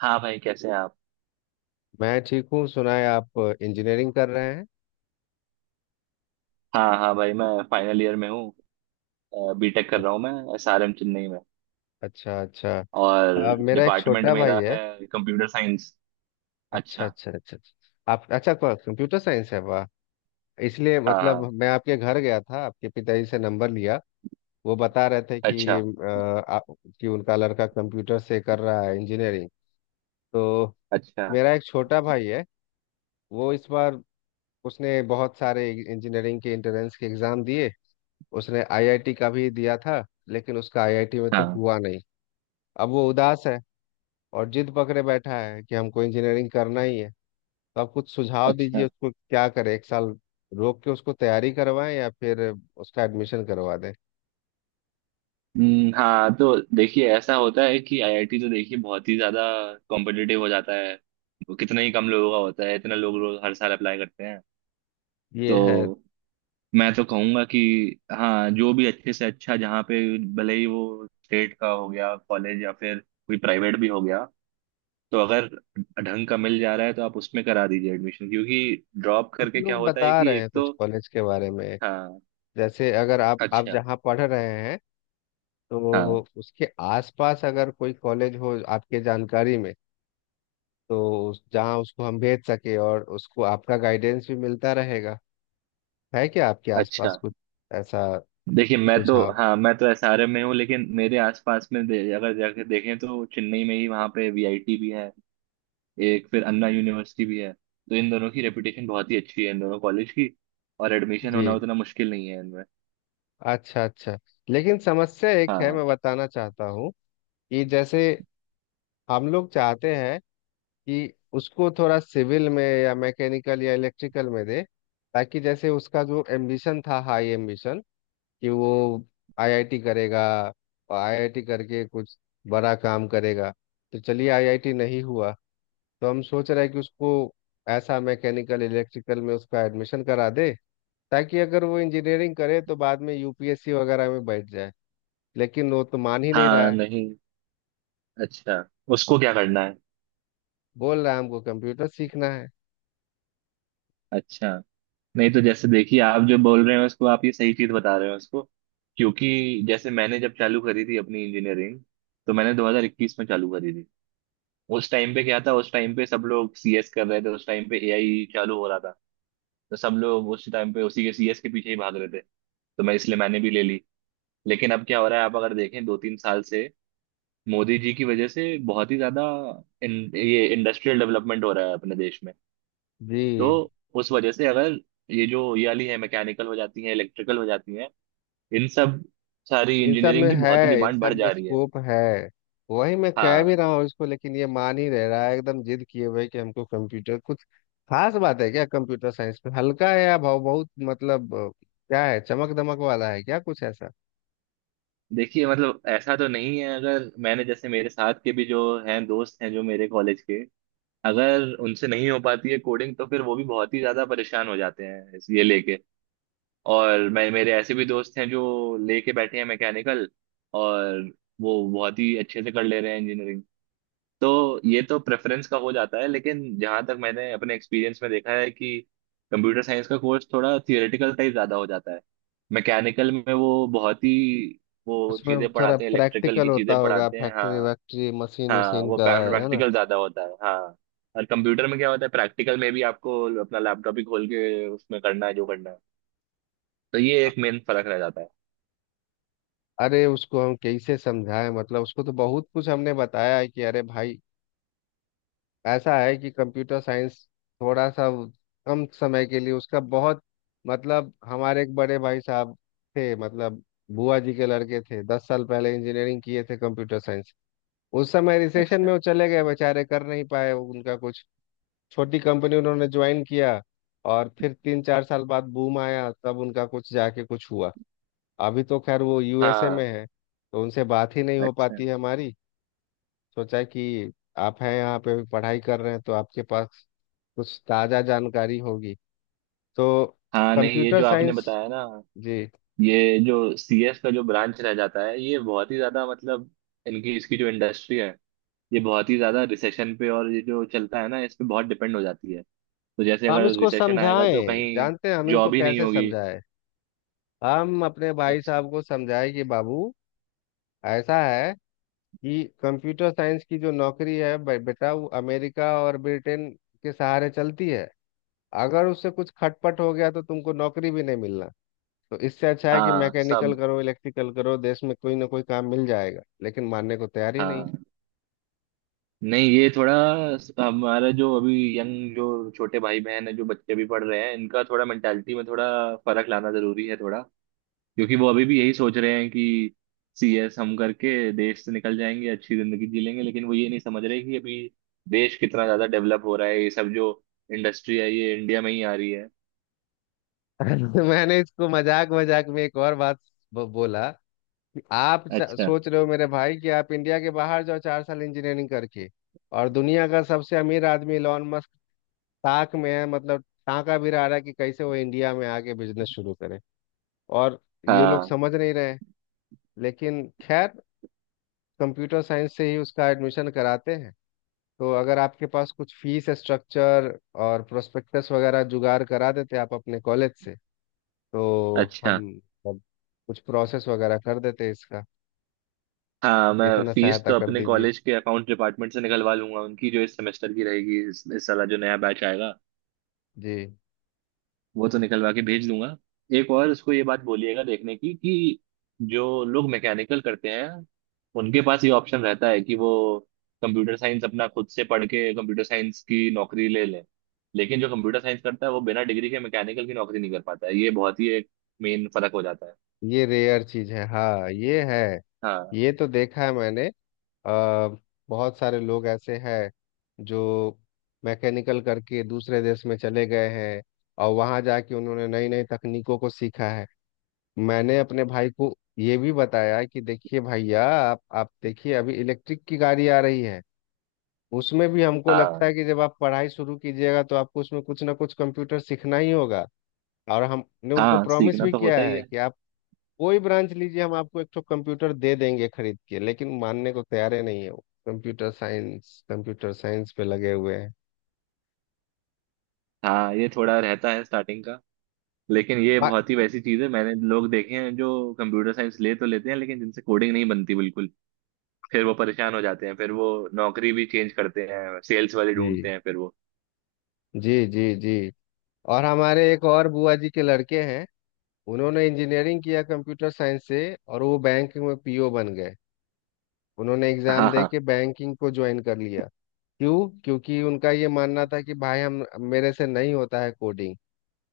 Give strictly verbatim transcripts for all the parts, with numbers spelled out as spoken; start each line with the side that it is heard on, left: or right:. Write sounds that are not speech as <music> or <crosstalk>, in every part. right: हाँ भाई, कैसे हैं आप।
left: मैं ठीक हूँ। सुना है आप इंजीनियरिंग कर रहे हैं।
right: हाँ हाँ भाई, मैं फाइनल ईयर में हूँ। बीटेक कर
left: अ-
right: रहा हूँ, मैं एसआरएम चेन्नई में।
left: अच्छा अच्छा।
right: और
left: अ, मेरा एक
right: डिपार्टमेंट
left: छोटा भाई
right: मेरा
left: है।
right: है कंप्यूटर साइंस।
left: अच्छा
right: अच्छा।
left: अच्छा अच्छा अच्छा। आप अच्छा कंप्यूटर साइंस है, वाह। इसलिए
right: हाँ
left: मतलब
right: हाँ,
left: मैं आपके घर गया था, आपके पिताजी से नंबर लिया। वो बता रहे थे कि
right: अच्छा
left: अ, आ, कि उनका लड़का कंप्यूटर से कर रहा है इंजीनियरिंग। तो
right: अच्छा।
left: मेरा एक छोटा भाई है। वो इस बार उसने बहुत सारे इंजीनियरिंग के एंट्रेंस के एग्ज़ाम दिए। उसने आई आई टी का भी दिया था, लेकिन उसका आई आई टी में तो
right: हाँ,
left: हुआ नहीं। अब वो उदास है और जिद पकड़े बैठा है कि हमको इंजीनियरिंग करना ही है। तो आप कुछ सुझाव दीजिए,
right: अच्छा।
left: उसको क्या करे, एक साल रोक के उसको तैयारी करवाएं या फिर उसका एडमिशन करवा दें।
right: हम्म, हाँ, तो देखिए ऐसा होता है कि आईआईटी तो देखिए बहुत ही ज़्यादा कॉम्पिटिटिव हो जाता है। वो कितना ही कम लोगों का होता है, इतना लोग रोज हर साल अप्लाई करते हैं।
left: ये है।
right: तो मैं तो कहूंगा कि हाँ, जो भी अच्छे से अच्छा जहाँ पे, भले ही वो स्टेट का हो गया कॉलेज या फिर कोई प्राइवेट भी हो गया, तो अगर ढंग का मिल जा रहा है तो आप उसमें करा दीजिए एडमिशन, क्योंकि ड्रॉप
left: कुछ
right: करके क्या
left: लोग
right: होता है
left: बता
right: कि
left: रहे हैं
right: एक
left: कुछ
right: तो।
left: कॉलेज के बारे में।
right: हाँ।
left: जैसे अगर आप आप
right: अच्छा।
left: जहाँ पढ़ रहे हैं, तो
right: हाँ,
left: उसके आसपास अगर कोई कॉलेज हो आपके जानकारी में, तो उस- जहाँ उसको हम भेज सके और उसको आपका गाइडेंस भी मिलता रहेगा। है क्या आपके
right: अच्छा।
left: आसपास कुछ ऐसा
right: देखिए, मैं तो
left: सुझाव?
right: हाँ मैं तो एसआरएम में हूँ, लेकिन मेरे आसपास में दे, अगर जाके देखें तो चेन्नई में ही वहाँ पे वीआईटी भी है। एक फिर अन्ना यूनिवर्सिटी भी है, तो इन दोनों की रेपुटेशन बहुत ही अच्छी है, इन दोनों कॉलेज की। और एडमिशन होना
left: जी,
right: उतना मुश्किल नहीं है इनमें।
left: अच्छा अच्छा। लेकिन समस्या एक है,
right: हाँ
left: मैं बताना चाहता हूँ कि जैसे हम लोग चाहते हैं कि उसको थोड़ा सिविल में या मैकेनिकल या इलेक्ट्रिकल में दे, ताकि जैसे उसका जो एम्बिशन था, हाई एम्बिशन कि वो आई आई टी करेगा और आई आई टी करके कुछ बड़ा काम करेगा। तो चलिए, आई आई टी नहीं हुआ तो हम सोच रहे हैं कि उसको ऐसा मैकेनिकल इलेक्ट्रिकल में उसका एडमिशन करा दे, ताकि अगर वो इंजीनियरिंग करे तो बाद में यू पी एस सी वगैरह में बैठ जाए। लेकिन वो तो मान ही नहीं रहा
right: हाँ
left: है।
right: नहीं। अच्छा, उसको क्या करना है।
left: बोल रहा है हमको कंप्यूटर सीखना है।
right: अच्छा, नहीं तो जैसे देखिए, आप जो बोल रहे हैं उसको, आप ये सही चीज बता रहे हैं उसको। क्योंकि जैसे मैंने जब चालू करी थी अपनी इंजीनियरिंग, तो मैंने दो हज़ार इक्कीस में चालू करी थी। उस टाइम पे क्या था, उस टाइम पे सब लोग सीएस कर रहे थे, उस टाइम पे एआई चालू हो रहा था। तो सब लोग उस टाइम पे उसी के सीएस के पीछे ही भाग रहे थे। तो मैं, इसलिए मैंने भी ले ली। लेकिन अब क्या हो रहा है, आप अगर देखें दो तीन साल से मोदी जी की वजह से बहुत ही ज्यादा इन, ये इंडस्ट्रियल डेवलपमेंट हो रहा है अपने देश में। तो
left: जी,
right: उस वजह से, अगर ये जो ये वाली है मैकेनिकल हो जाती है, इलेक्ट्रिकल हो जाती है, इन सब सारी
left: इन सब
right: इंजीनियरिंग
left: में
right: की बहुत ही
left: है, इन
right: डिमांड
left: सब
right: बढ़
left: में
right: जा रही है।
left: स्कोप है, वही मैं कह भी
right: हाँ।
left: रहा हूँ इसको, लेकिन ये मान ही रह रहा है, एकदम जिद किए हुए कि हमको कंप्यूटर कुछ खास बात है क्या, कंप्यूटर साइंस में? हल्का है या भाव बहुत, मतलब अ, क्या है, चमक दमक वाला है क्या कुछ ऐसा?
right: देखिए मतलब ऐसा तो नहीं है, अगर मैंने जैसे मेरे साथ के भी जो हैं दोस्त हैं जो मेरे कॉलेज के, अगर उनसे नहीं हो पाती है कोडिंग तो फिर वो भी बहुत ही ज्यादा परेशान हो जाते हैं इस ये लेके। और मैं, मेरे ऐसे भी दोस्त हैं जो लेके बैठे हैं मैकेनिकल, और वो बहुत ही अच्छे से कर ले रहे हैं इंजीनियरिंग। तो ये तो प्रेफरेंस का हो जाता है, लेकिन जहां तक मैंने अपने एक्सपीरियंस में देखा है कि कंप्यूटर साइंस का कोर्स थोड़ा थियोरेटिकल टाइप ज्यादा हो जाता है। मैकेनिकल में वो बहुत ही वो
left: उसमें
right: चीजें
left: थोड़ा
right: पढ़ाते हैं, इलेक्ट्रिकल
left: प्रैक्टिकल
right: की
left: होता
right: चीजें
left: होगा,
right: पढ़ाते हैं।
left: फैक्ट्री
right: हाँ।
left: वैक्ट्री मशीन
right: हाँ,
left: उशीन
right: वो
left: का है है ना?
right: प्रैक्टिकल ज्यादा होता है। हाँ। और कंप्यूटर में क्या होता है, प्रैक्टिकल में भी आपको अपना लैपटॉप ही खोल के उसमें करना है जो करना है। तो ये एक मेन फर्क रह जाता है।
left: अरे उसको हम कैसे समझाएं, मतलब उसको तो बहुत कुछ हमने बताया है कि अरे भाई, ऐसा है कि कंप्यूटर साइंस थोड़ा सा वो- कम समय के लिए उसका बहुत मतलब। हमारे एक बड़े भाई साहब थे, मतलब बुआ जी के लड़के थे, दस साल पहले इंजीनियरिंग किए थे कंप्यूटर साइंस। उस समय रिसेशन में
right: अच्छा।
left: वो चले गए बेचारे, कर नहीं पाए वो, उनका कुछ छोटी कंपनी उन्होंने ज्वाइन किया। और फिर तीन चार साल बाद बूम आया, तब उनका कुछ जाके कुछ हुआ। अभी तो खैर वो यू एस ए में
right: हाँ,
left: है, तो उनसे बात ही नहीं हो
right: अच्छा।
left: पाती है हमारी। सोचा है कि आप हैं यहाँ पे पढ़ाई कर रहे हैं, तो आपके पास कुछ ताज़ा जानकारी होगी। तो
right: हाँ नहीं, ये
left: कंप्यूटर
right: जो आपने
left: साइंस।
right: बताया ना,
left: जी।
right: ये जो सीएस का जो ब्रांच रह जाता है, ये बहुत ही ज्यादा मतलब इनकी इसकी जो इंडस्ट्री है, ये बहुत ही ज्यादा रिसेशन पे और ये जो चलता है ना इस पे बहुत डिपेंड हो जाती है। तो जैसे
left: हम
right: अगर
left: इसको
right: रिसेशन आएगा तो
left: समझाएं,
right: कहीं
left: जानते हैं हम इनको
right: जॉब ही नहीं
left: कैसे
right: होगी।
left: समझाएं। हम अपने भाई
right: अच्छा।
left: साहब को समझाएं कि बाबू, ऐसा है कि कंप्यूटर साइंस की जो नौकरी है, बे- बेटा वो अमेरिका और ब्रिटेन के सहारे चलती है। अगर उससे कुछ खटपट हो गया तो तुमको नौकरी भी नहीं मिलना। तो इससे अच्छा है कि
right: हाँ
left: मैकेनिकल
right: सब।
left: करो, इलेक्ट्रिकल करो, देश में कोई ना कोई काम मिल जाएगा। लेकिन मानने को तैयार ही नहीं।
right: हाँ नहीं, ये थोड़ा हमारा जो अभी यंग जो छोटे भाई बहन है, जो बच्चे भी पढ़ रहे हैं, इनका थोड़ा मेंटालिटी में थोड़ा फर्क लाना जरूरी है थोड़ा। क्योंकि वो अभी भी यही सोच रहे हैं कि सीएस हम करके देश से निकल जाएंगे, अच्छी जिंदगी जी लेंगे। लेकिन वो ये नहीं समझ रहे कि अभी देश कितना ज्यादा डेवलप हो रहा है, ये सब जो इंडस्ट्री है ये इंडिया में ही आ रही है।
left: <laughs> मैंने इसको मजाक मजाक में एक और बात ब- बोला कि आप च-
right: अच्छा।
left: सोच रहे हो मेरे भाई कि आप इंडिया के बाहर जाओ चार साल इंजीनियरिंग करके, और दुनिया का सबसे अमीर आदमी इलॉन मस्क ताक में है, मतलब टाँका भी रहा है कि कैसे वो इंडिया में आके बिजनेस शुरू करे। और ये लोग
right: हाँ,
left: समझ नहीं रहे। लेकिन खैर, कंप्यूटर साइंस से ही उसका एडमिशन कराते हैं। तो अगर आपके पास कुछ फीस स्ट्रक्चर और प्रोस्पेक्टस वगैरह जुगाड़ करा देते आप अपने कॉलेज से, तो
right: अच्छा।
left: हम सब कुछ प्रोसेस वगैरह कर देते इसका।
right: हाँ मैं,
left: इतना
right: फीस
left: सहायता
right: तो
left: कर
right: अपने
left: दीजिए।
right: कॉलेज के अकाउंट डिपार्टमेंट से निकलवा लूंगा, उनकी जो इस सेमेस्टर की रहेगी, इस, इस साल जो नया बैच आएगा,
left: जी।
right: वो तो निकलवा के भेज दूंगा। एक और उसको ये बात बोलिएगा देखने की कि जो लोग मैकेनिकल करते हैं, उनके पास ये ऑप्शन रहता है कि वो कंप्यूटर साइंस अपना खुद से पढ़ के कंप्यूटर साइंस की नौकरी ले लें। लेकिन जो कंप्यूटर साइंस करता है, वो बिना डिग्री के मैकेनिकल की नौकरी नहीं कर पाता है। ये बहुत ही एक मेन फर्क हो जाता है।
left: ये रेयर चीज है, हाँ ये है,
right: हाँ।
left: ये तो देखा है मैंने। अ, बहुत सारे लोग ऐसे हैं जो मैकेनिकल करके दूसरे देश में चले गए हैं और वहाँ जाके उन्होंने नई नई तकनीकों को सीखा है। मैंने अपने भाई को ये भी बताया कि देखिए भैया, आप आप देखिए, अभी इलेक्ट्रिक की गाड़ी आ रही है, उसमें भी हमको लगता
right: हाँ,
left: है कि जब आप पढ़ाई शुरू कीजिएगा तो आपको उसमें कुछ ना कुछ कंप्यूटर सीखना ही होगा। और हमने उनको
right: हाँ,
left: प्रॉमिस
right: सीखना
left: भी
right: तो होता
left: किया
right: ही
left: है
right: है।
left: कि आप कोई ब्रांच लीजिए, हम आपको एक ठो कंप्यूटर दे देंगे खरीद के। लेकिन मानने को तैयार ही नहीं है, वो कंप्यूटर साइंस कंप्यूटर साइंस पे लगे हुए हैं।
right: हाँ, ये थोड़ा रहता है स्टार्टिंग का, लेकिन ये
left: आ-
right: बहुत ही वैसी चीज है। मैंने लोग देखे हैं जो कंप्यूटर साइंस ले तो लेते हैं, लेकिन जिनसे कोडिंग नहीं बनती बिल्कुल, फिर वो परेशान हो जाते हैं, फिर वो नौकरी भी चेंज करते हैं, सेल्स वाले
left: जी
right: ढूंढते हैं, फिर वो।
left: जी जी जी। और हमारे एक और बुआ जी के लड़के हैं, उन्होंने इंजीनियरिंग किया कंप्यूटर साइंस से, और वो बैंकिंग में पी ओ बन गए। उन्होंने
right: हाँ
left: एग्जाम दे
right: हाँ।
left: के बैंकिंग को ज्वाइन कर लिया। क्यों? क्योंकि उनका ये मानना था कि भाई हम, मेरे से नहीं होता है कोडिंग।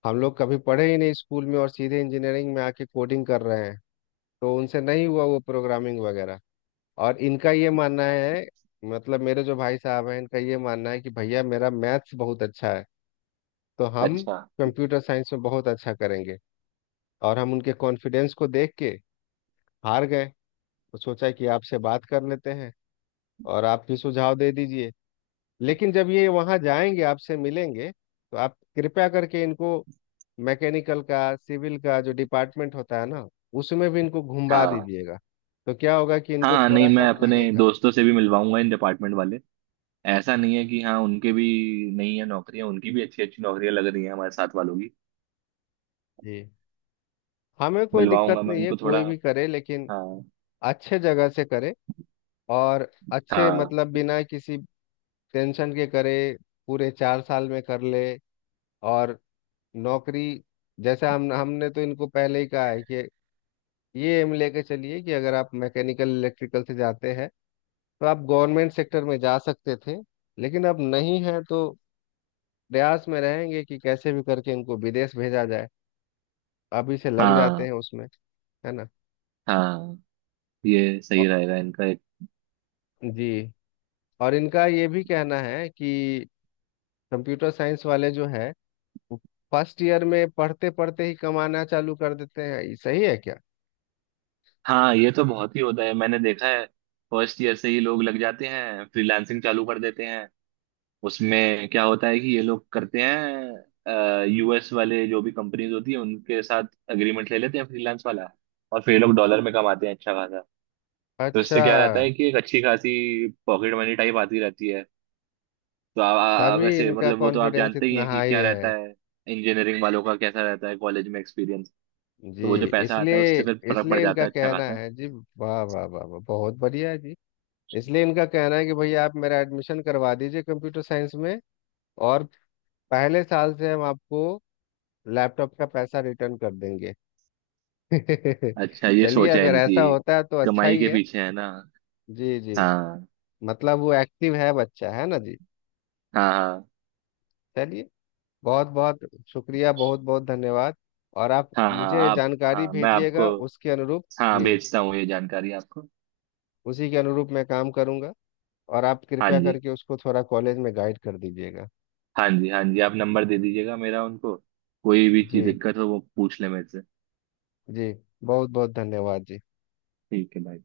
left: हम लोग कभी पढ़े ही नहीं स्कूल में और सीधे इंजीनियरिंग में आके कोडिंग कर रहे हैं, तो उनसे नहीं हुआ वो प्रोग्रामिंग वगैरह। और इनका ये मानना है, मतलब मेरे जो भाई साहब हैं इनका ये मानना है कि भैया, मेरा मैथ्स बहुत अच्छा है, तो हम
right: अच्छा।
left: कंप्यूटर साइंस में बहुत अच्छा करेंगे। और हम उनके कॉन्फिडेंस को देख के हार गए। तो सोचा कि आपसे बात कर लेते हैं, और आप भी सुझाव दे दीजिए। लेकिन जब ये वहाँ जाएंगे, आपसे मिलेंगे, तो आप कृपया करके इनको मैकेनिकल का, सिविल का जो डिपार्टमेंट होता है ना, उसमें भी इनको घुमा
right: हाँ
left: दीजिएगा। तो क्या होगा कि इनको
right: हाँ नहीं,
left: थोड़ा सा
right: मैं अपने
left: लगेगा।
right: दोस्तों से भी मिलवाऊंगा इन डिपार्टमेंट वाले। ऐसा नहीं है कि हाँ, उनके भी नहीं है नौकरियां, उनकी भी अच्छी अच्छी नौकरियां लग रही हैं, हमारे साथ वालों की।
left: जी, हमें कोई दिक्कत
right: मिलवाऊंगा मैं
left: नहीं है,
right: उनको थोड़ा।
left: कोई भी करे, लेकिन
right: हाँ
left: अच्छे जगह से करे, और अच्छे
right: हाँ
left: मतलब बिना किसी टेंशन के करे। पूरे चार साल में कर ले। और नौकरी, जैसे हम हमने तो इनको पहले ही कहा है कि ये एम लेके चलिए कि अगर आप मैकेनिकल इलेक्ट्रिकल से जाते हैं तो आप गवर्नमेंट सेक्टर में जा सकते थे, लेकिन अब नहीं है तो प्रयास में रहेंगे कि कैसे भी करके इनको विदेश भेजा जाए। अभी से लग जाते
right: हाँ
left: हैं उसमें, है ना?
right: हाँ। ये सही
left: औ-
right: रहेगा इनका एक।
left: जी। और इनका ये भी कहना है कि कंप्यूटर साइंस वाले जो है, वो फर्स्ट ईयर में पढ़ते पढ़ते ही कमाना चालू कर देते हैं, ये सही है क्या?
right: हाँ, ये तो बहुत ही होता है, मैंने देखा है। फर्स्ट ईयर से ही लोग लग जाते हैं, फ्रीलांसिंग चालू कर देते हैं। उसमें क्या होता है कि ये लोग करते हैं, यूएस वाले जो भी कंपनीज होती है उनके साथ एग्रीमेंट ले लेते हैं फ्रीलांस वाला, और फिर ये लोग डॉलर में कमाते हैं अच्छा खासा। तो इससे
left: अच्छा,
right: क्या रहता है कि एक अच्छी खासी पॉकेट मनी टाइप आती रहती है। तो आ, आ,
left: तभी
right: वैसे
left: इनका
right: मतलब वो तो आप
left: कॉन्फिडेंस
right: जानते ही
left: इतना
right: हैं कि
left: हाई
right: क्या रहता
left: है।
right: है, इंजीनियरिंग वालों का कैसा रहता है कॉलेज में एक्सपीरियंस।
left: जी,
right: तो वो जो पैसा आता है, उससे
left: इसलिए,
right: फिर फर्क पड़
left: इसलिए इनका
right: जाता है अच्छा
left: कहना
right: खासा।
left: है। जी, वाह वाह वाह वाह, बहुत बढ़िया है जी। इसलिए इनका कहना है कि भैया आप मेरा एडमिशन करवा दीजिए कंप्यूटर साइंस में, और पहले साल से हम आपको लैपटॉप का पैसा रिटर्न कर देंगे। <laughs>
right: अच्छा, ये
left: चलिए,
right: सोच है
left: अगर
right: इनकी,
left: ऐसा होता है तो अच्छा
right: कमाई
left: ही
right: के
left: है।
right: पीछे है ना।
left: जी जी।
right: हाँ।
left: मतलब वो एक्टिव है, बच्चा है ना जी।
right: हाँ हाँ
left: चलिए, बहुत बहुत शुक्रिया, बहुत बहुत धन्यवाद। और आप
right: हाँ हाँ
left: मुझे
right: आप,
left: जानकारी
right: हाँ मैं आपको,
left: भेजिएगा उसके अनुरूप।
right: हाँ
left: जी,
right: बेचता हूँ ये जानकारी आपको।
left: उसी के अनुरूप मैं काम करूंगा। और आप
right: हाँ
left: कृपया
right: जी।
left: करके उसको थोड़ा कॉलेज में गाइड कर दीजिएगा।
right: हाँ जी, हाँ जी, आप नंबर दे दीजिएगा मेरा उनको, कोई भी चीज
left: जी
right: दिक्कत हो वो पूछ ले मेरे से।
left: जी, बहुत बहुत धन्यवाद जी।
right: ठीक है भाई।